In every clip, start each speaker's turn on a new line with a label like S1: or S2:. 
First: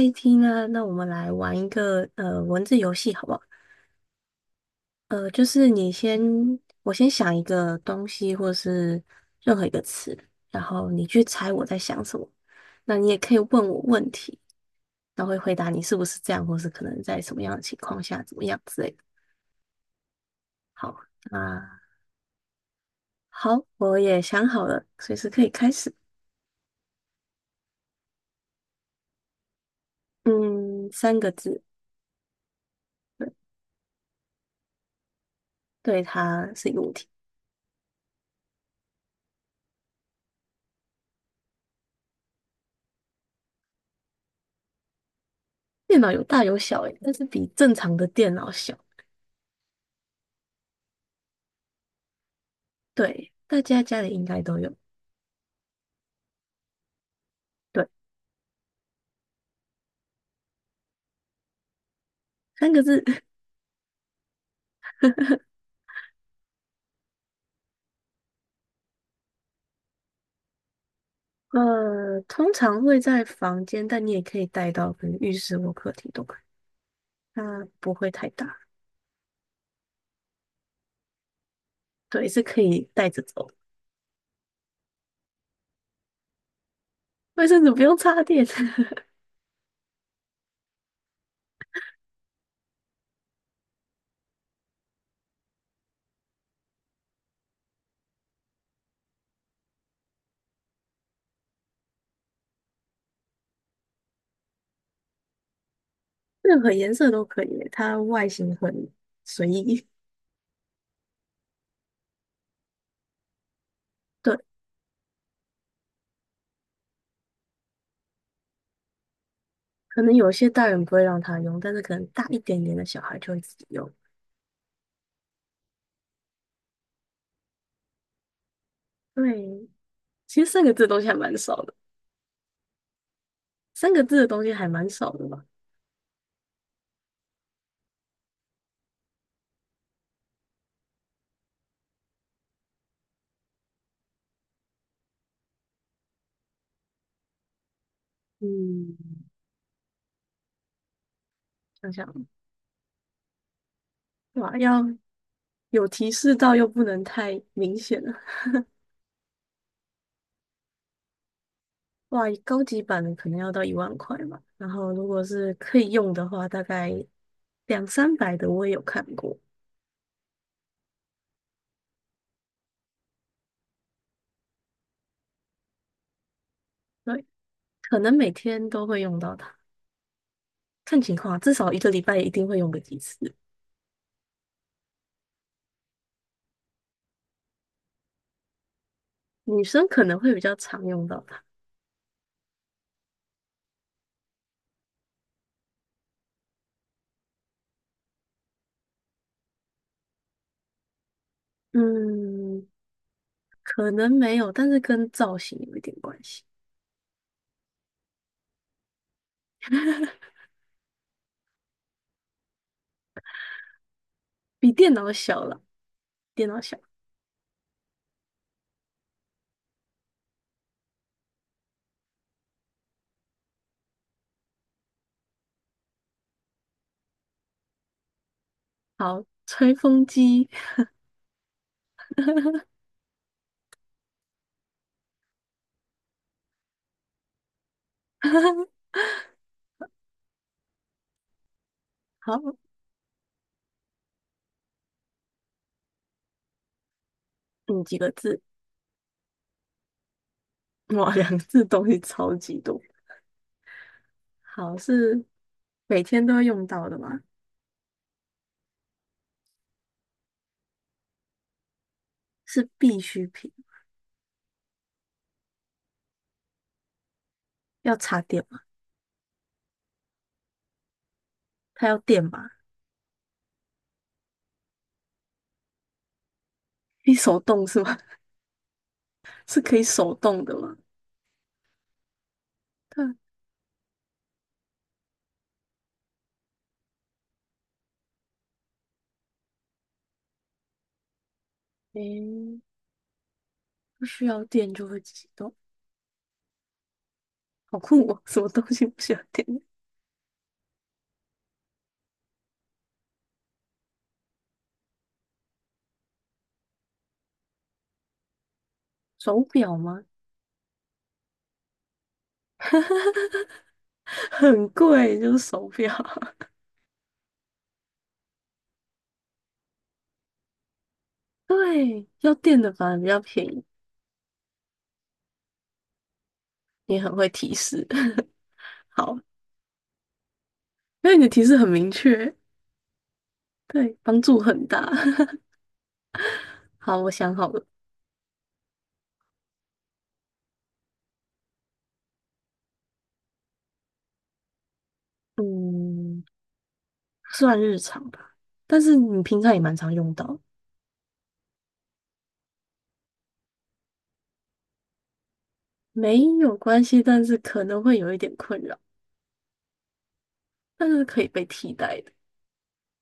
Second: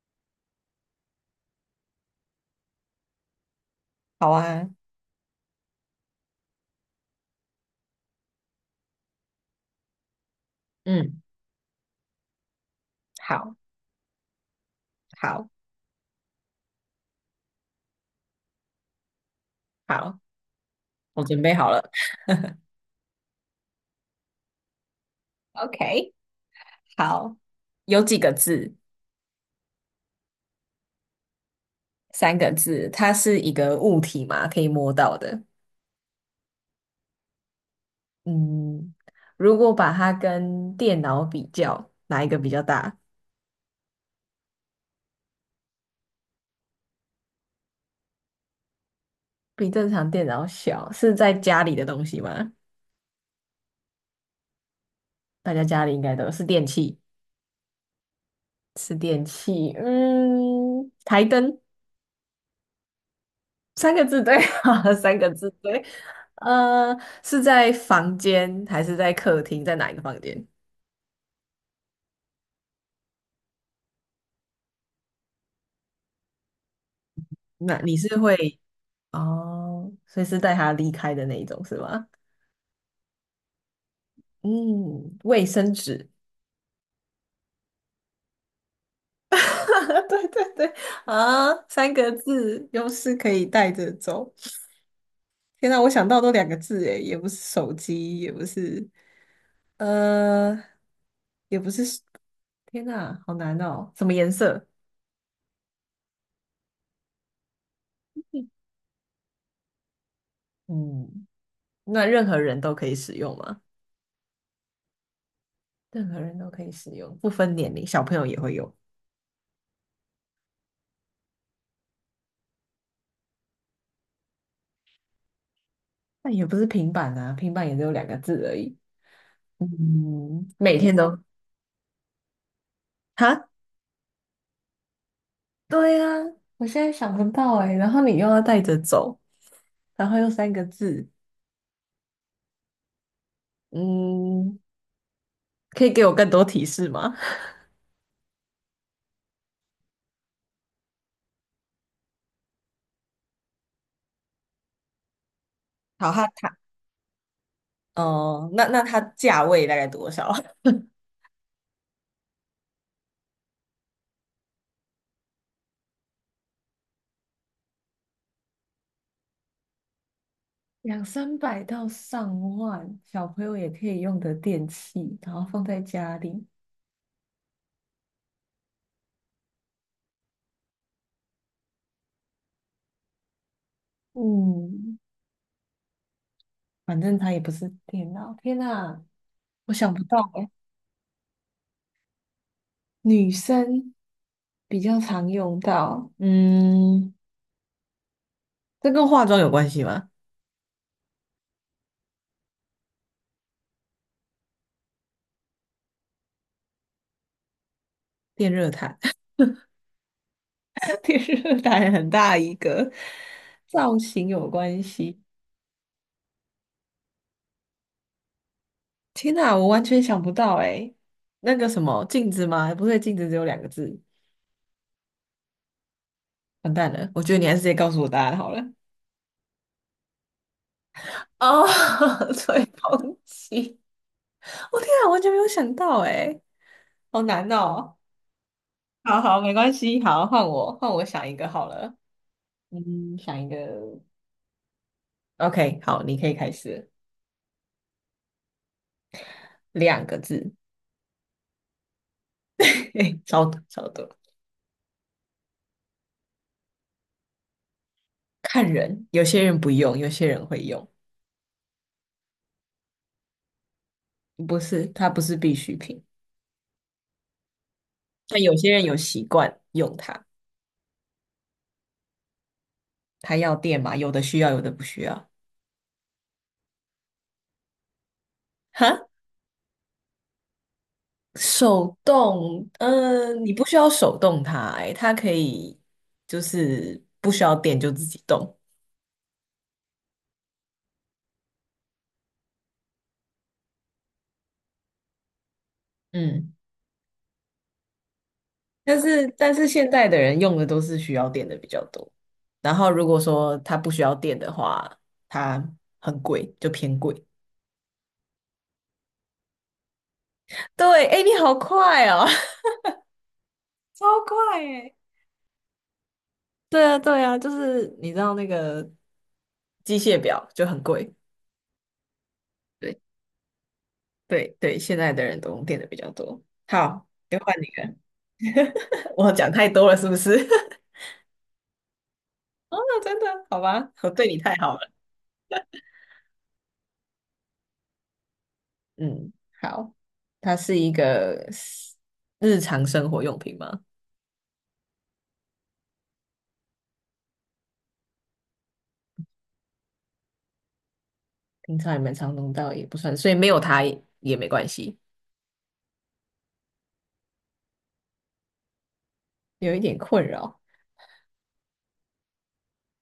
S1: 一 t 呢？那我们来玩一个文字游戏，好不好？
S2: 好啊。
S1: 就是你先，我先想一个东西，或是任何一个词，然后你去
S2: 嗯，
S1: 猜我在想什么。那你也可以
S2: 好，
S1: 问我问题，然后会
S2: 好，
S1: 回答你是不是这样，或是可能在什么样的情况下怎么样之类的。
S2: 好，
S1: 好，
S2: 我准备好
S1: 那
S2: 了。
S1: 好，我也想好了，随时可以开始。
S2: ，OK，好，有几个字？
S1: 嗯，三个字，
S2: 三个字。它
S1: 对，
S2: 是一个物体嘛，可以摸到的。
S1: 对，它是一个物体。
S2: 嗯，如果把它跟电脑比较，哪一个比较大？
S1: 电脑有大有小，诶，但是比正常的电脑小。
S2: 比正常电脑小，是在家里的东西吗？
S1: 对，大家家里应该都有。
S2: 大家家里应该都有，是电器，
S1: 对，
S2: 是电器。嗯，台灯。
S1: 三个字，
S2: 三个字对啊，三个字 对。呃，是在房间还是在客厅？在哪一个房间？
S1: 通常会在房间，但你也可以带到，可能浴室或客厅都可以。它
S2: 那
S1: 不
S2: 你
S1: 会
S2: 是
S1: 太大，
S2: 会，哦，所以是带他离开的那一种是吗？
S1: 对，是可以带着走的。
S2: 嗯，卫生纸。
S1: 卫生纸不用插电，
S2: 对对对，啊，三个字，又是可以带着走。天哪，我想到都两个字诶，也不是手机，也不是，呃，也不是。天哪，好难哦。什么颜色？
S1: 任何颜色都可以，它外形很随意。
S2: 嗯。那任何人都可以使用吗？
S1: 对，
S2: 任何人都可以使用，不分年龄，小朋友也会用。
S1: 可能有些大人不会让他用，但是可能大一点点的小孩就会自己用。
S2: 那也不是平板啊，平板也只有两个字而已。
S1: 对，其
S2: 嗯，
S1: 实三个
S2: 每
S1: 字的
S2: 天
S1: 东西还
S2: 都，
S1: 蛮少的，
S2: 哈？
S1: 三个字的东西还蛮少的吧？
S2: 对啊，我现在想不到哎、然后你又要带着走，然后又三个字，嗯，可以给我更多提示吗？
S1: 嗯，想想。哇，要有提
S2: 好，它
S1: 示到
S2: 它
S1: 又不能太明显了。
S2: 哦、那它价位大概多少？
S1: 哇，高级版的可能要到1万块吧。然后如果是可以用的话，大概两三百的我也有看过。
S2: 两三百到上万，小朋友也可以用的电器，然后放在家里。
S1: 对，可能每天都会用到它，看情况啊至少一个礼拜一定会用个几次。
S2: 嗯，反正它也不是电脑。天呐，
S1: 女
S2: 我
S1: 生
S2: 想
S1: 可
S2: 不
S1: 能
S2: 到
S1: 会比
S2: 哎，
S1: 较常用到它，
S2: 女生比较常用到，嗯，这跟化妆有关系吗？
S1: 嗯，可能没有，但是跟造型有一点关系，
S2: 电热毯，电热毯很大一个，造型有
S1: 比
S2: 关
S1: 电脑
S2: 系。
S1: 小了，电脑小。
S2: 天呐，我完全想不到哎，那个什么镜子吗？不对，镜子只有两个字，完蛋了，我觉得你还是直接告诉我答案好了。
S1: 好，吹风机，
S2: 哦，吹风机，我天啊，完全没有想到哎，好难哦。好好，没关系，好，换我，换我想一个好了。
S1: 好，
S2: 嗯，想一个。OK，好，你可以开始，
S1: 嗯，几个字。
S2: 两个字，
S1: 哇，两字东西超级多。
S2: 嘿超多超多。
S1: 好，是每天都会用到的吗？
S2: 看人，有些人不用，有些人会用，
S1: 是必需品，
S2: 不是，它不是必需品，
S1: 要插
S2: 但
S1: 电
S2: 有
S1: 吗？
S2: 些人有习惯用它，
S1: 它要电吗？
S2: 它要电嘛，有的需要，有的不需要。
S1: 可以手动是吗？
S2: 哈，
S1: 是可以手动的吗？
S2: 手动，
S1: 它
S2: 嗯，你不需要手动它、欸，它可以就是不需要电就自己动，
S1: 诶，不需要电就会自己动，
S2: 嗯。
S1: 好酷哦！什么东西不
S2: 但
S1: 需要
S2: 是
S1: 电？
S2: 但是现在的人用的都是需要电的比较多，然后如果说它不需要电的话，它很贵，就偏贵。
S1: 手表吗？
S2: 对，哎，你好快哦！超快
S1: 很
S2: 诶。
S1: 贵，就是手表。
S2: 对啊，对啊，就是你知道那个机械表就很贵。
S1: 对，要电的反
S2: 对
S1: 而比较便宜。
S2: 对对，现在的人都用电的比较多。
S1: 你
S2: 好，
S1: 很会
S2: 就
S1: 提
S2: 换你
S1: 示，
S2: 了。
S1: 好，
S2: 我讲太多了，是不是？
S1: 因为你的提示很明确，
S2: 哦，真的，好吧，
S1: 对，
S2: 我
S1: 帮
S2: 对
S1: 助
S2: 你太
S1: 很
S2: 好
S1: 大。
S2: 了。
S1: 好，我想好了，
S2: 嗯，好，它是一个日常生活用品吗？
S1: 嗯，算日常吧，但是你平常也蛮常用到，
S2: 平常也蛮常用到，也不算，所以没有它也没关系，
S1: 没有关系，但是可能会有一点困扰，
S2: 有一点困扰，
S1: 但是可以被替代的，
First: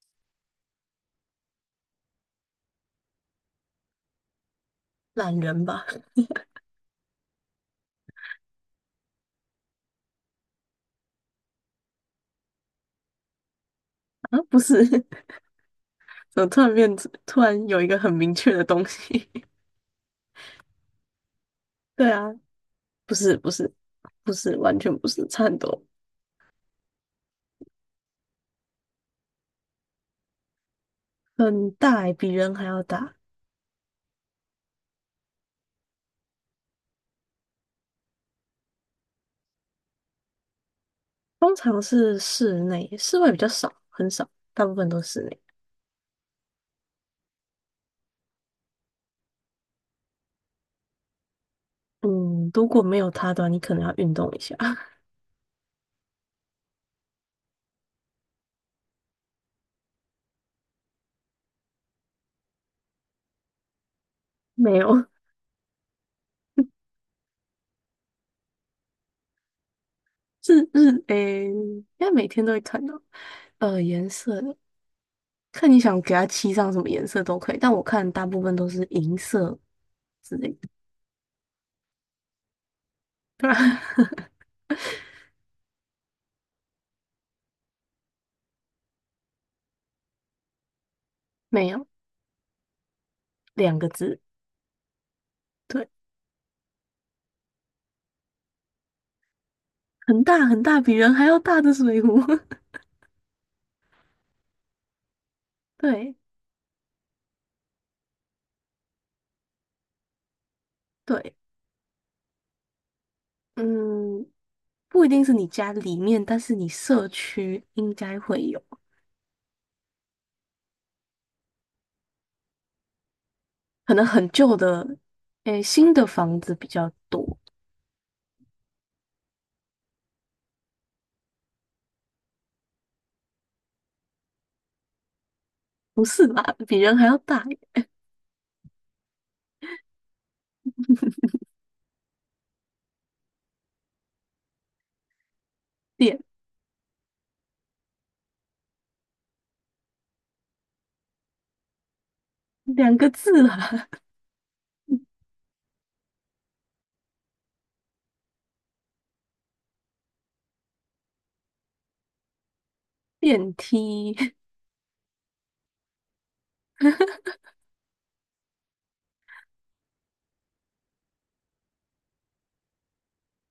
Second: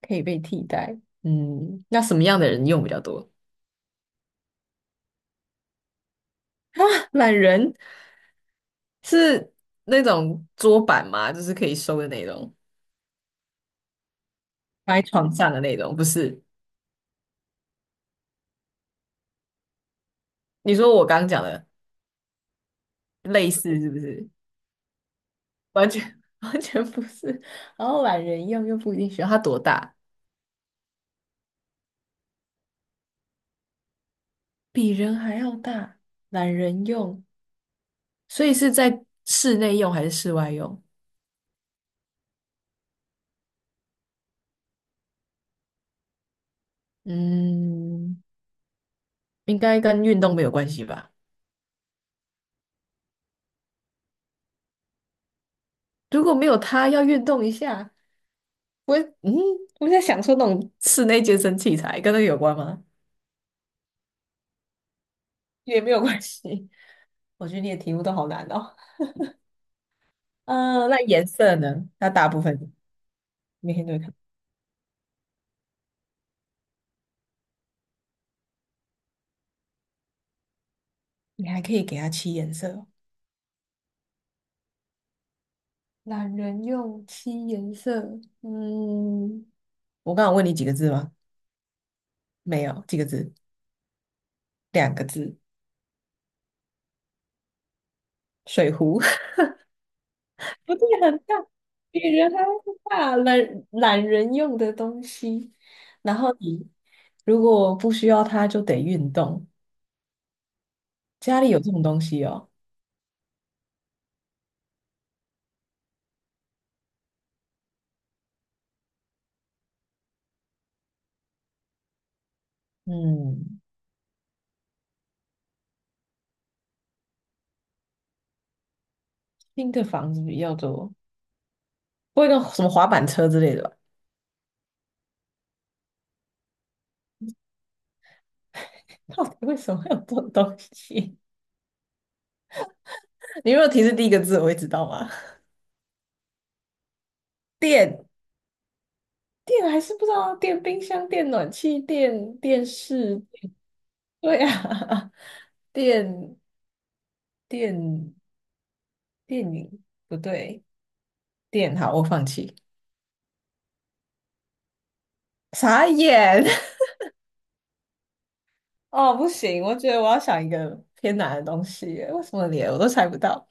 S2: 可以被替代。嗯，那什么样的人用比较多？
S1: 懒人吧？
S2: 懒人，是那种桌板吗？就是可以收的那种，
S1: 啊，不是，
S2: 放在 床上的那种，不是？
S1: 怎么突然变，突然有一个很明确的东西？
S2: 你说我刚刚讲的
S1: 对啊，不是，不
S2: 类
S1: 是，
S2: 似是不是？
S1: 不是，完全不是，差很多，
S2: 完全 完全不是。然后懒人用又不一定需要，它多大？
S1: 很大欸，比人还要大，
S2: 比人还要大，懒人用，所以是在室内用还是室外用？
S1: 通常是室内，室外比较少，很少，大部分都是室内。
S2: 嗯，应该跟运动没有关系吧？
S1: 嗯，如果没有它的话，你可能要运动一下。
S2: 如果没有他要运动一下。我嗯，我在想说那种室内健身器材跟那个有关吗？
S1: 没有，
S2: 也没有关系。我觉得你的题目都好难哦。
S1: 是
S2: 嗯，那
S1: 日
S2: 颜
S1: 诶，
S2: 色
S1: 应
S2: 呢？
S1: 该
S2: 那
S1: 每
S2: 大部
S1: 天都会
S2: 分
S1: 看到。
S2: 每天都会
S1: 颜
S2: 看，
S1: 色的，看你想给它漆上什么颜色都可以，但我看大部分都是银色之类的，
S2: 你还可以给它七颜色哦。懒人用七颜色，嗯，我刚刚问你几个字吗？
S1: 没有
S2: 没有，几个字？
S1: 两个字。
S2: 两个字。
S1: 对，
S2: 水壶。
S1: 很大很
S2: 不
S1: 大，
S2: 对，
S1: 比人
S2: 很
S1: 还
S2: 大，
S1: 要大的水
S2: 比
S1: 壶。
S2: 人 还要大，懒人用的东西。
S1: 对
S2: 然后你如果不需要它，就得运动。
S1: 对，
S2: 家里有这种东西哦，
S1: 嗯，不一定是你家里面，但是你社区应该会有，
S2: 嗯，
S1: 可能很旧的，诶，新的房子比较多。
S2: 新的房子比较多，不会跟什么滑板车之类的吧？
S1: 不是吧？比人还要大一
S2: 到底为什么会有这种东西？你如果提示第一个字，我会知道吗？
S1: 点，
S2: 电，电还是不知道啊，电冰箱、电暖气、电电
S1: 两个
S2: 视，
S1: 字啦，
S2: 对啊，电，电，电影不对。电，好，我放弃。
S1: 电梯。
S2: 傻眼！哦，不行，我觉得我要想一个偏难的东西耶，为什么连我都猜不到？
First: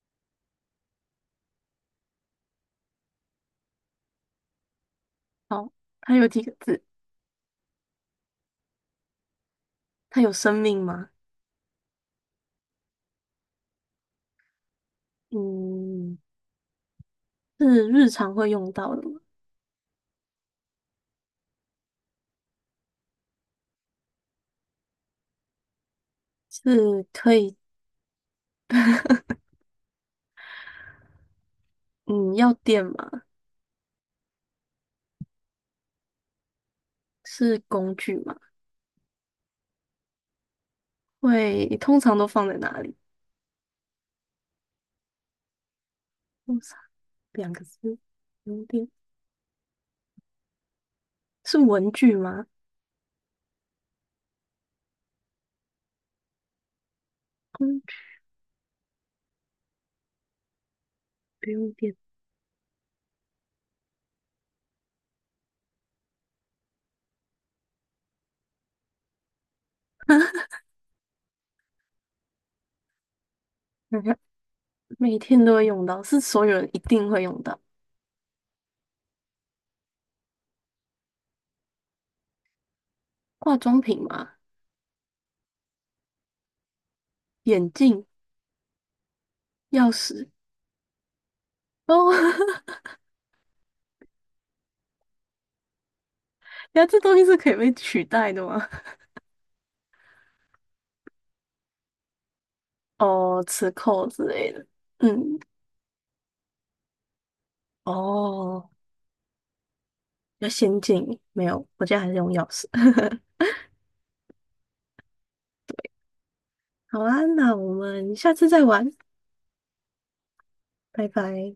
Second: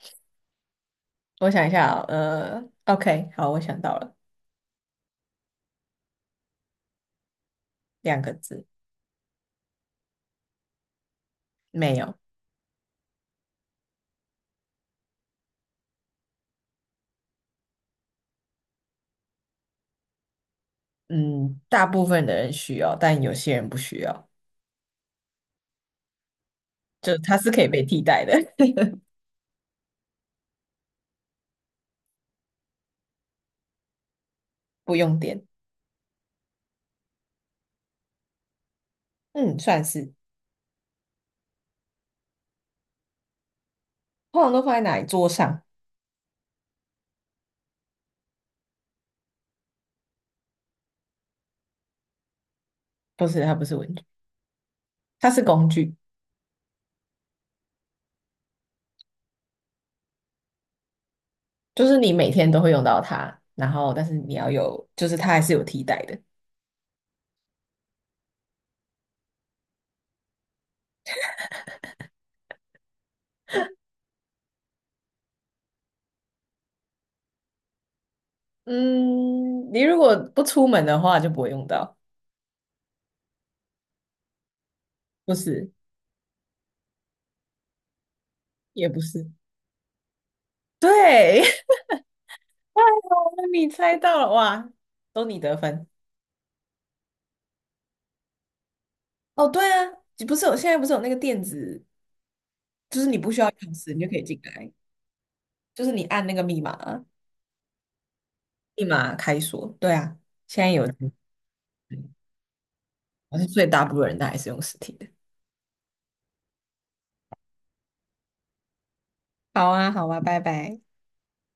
S2: 我想一下哦，OK，好，我想到了，
S1: 好，它有几个字？
S2: 两个字，
S1: 它有生命吗？
S2: 没有。
S1: 嗯，是日常会用到的吗？
S2: 嗯，大部分的人需要，但有些人不需要，
S1: 是
S2: 就
S1: 可
S2: 它是
S1: 以，
S2: 可以被替代的，
S1: 嗯，要电吗？
S2: 不用电。
S1: 是工具吗？
S2: 嗯，算是，
S1: 会，通常都放在哪里？
S2: 通常都放在哪里？桌上？
S1: 通常两个字，不用电。是文具吗？
S2: 不是，它不是文具，它是工具，
S1: 工具不用
S2: 就
S1: 电，
S2: 是你每天都会用到它，然后但是你要有，就是它还是有替代的。
S1: 想想每天都会用到，是所有人一定会用到。
S2: 嗯，你如果不出门的话就不会用到，
S1: 化妆品吗？
S2: 不是，
S1: 眼镜、
S2: 也不是，
S1: 钥匙。
S2: 对，
S1: 哦，
S2: 太 好了，你猜到了哇，都你得分。
S1: 那这东西是可以被取代的吗？
S2: 哦，对啊，你不是有，现在不是有那个电子，就是你不需
S1: 哦，
S2: 要钥
S1: 磁
S2: 匙，你
S1: 扣
S2: 就可
S1: 之
S2: 以进
S1: 类的。
S2: 来，
S1: 嗯，
S2: 就是你按那个密码，
S1: 哦，
S2: 密码开锁。对啊，
S1: 比较
S2: 现在
S1: 先
S2: 有，
S1: 进，没有，我家还是用钥匙。
S2: 我是，最大部分人都还是用实体的。
S1: 好啊，那我们下次再玩，
S2: 好啊，好啊，拜拜。
S1: 拜拜。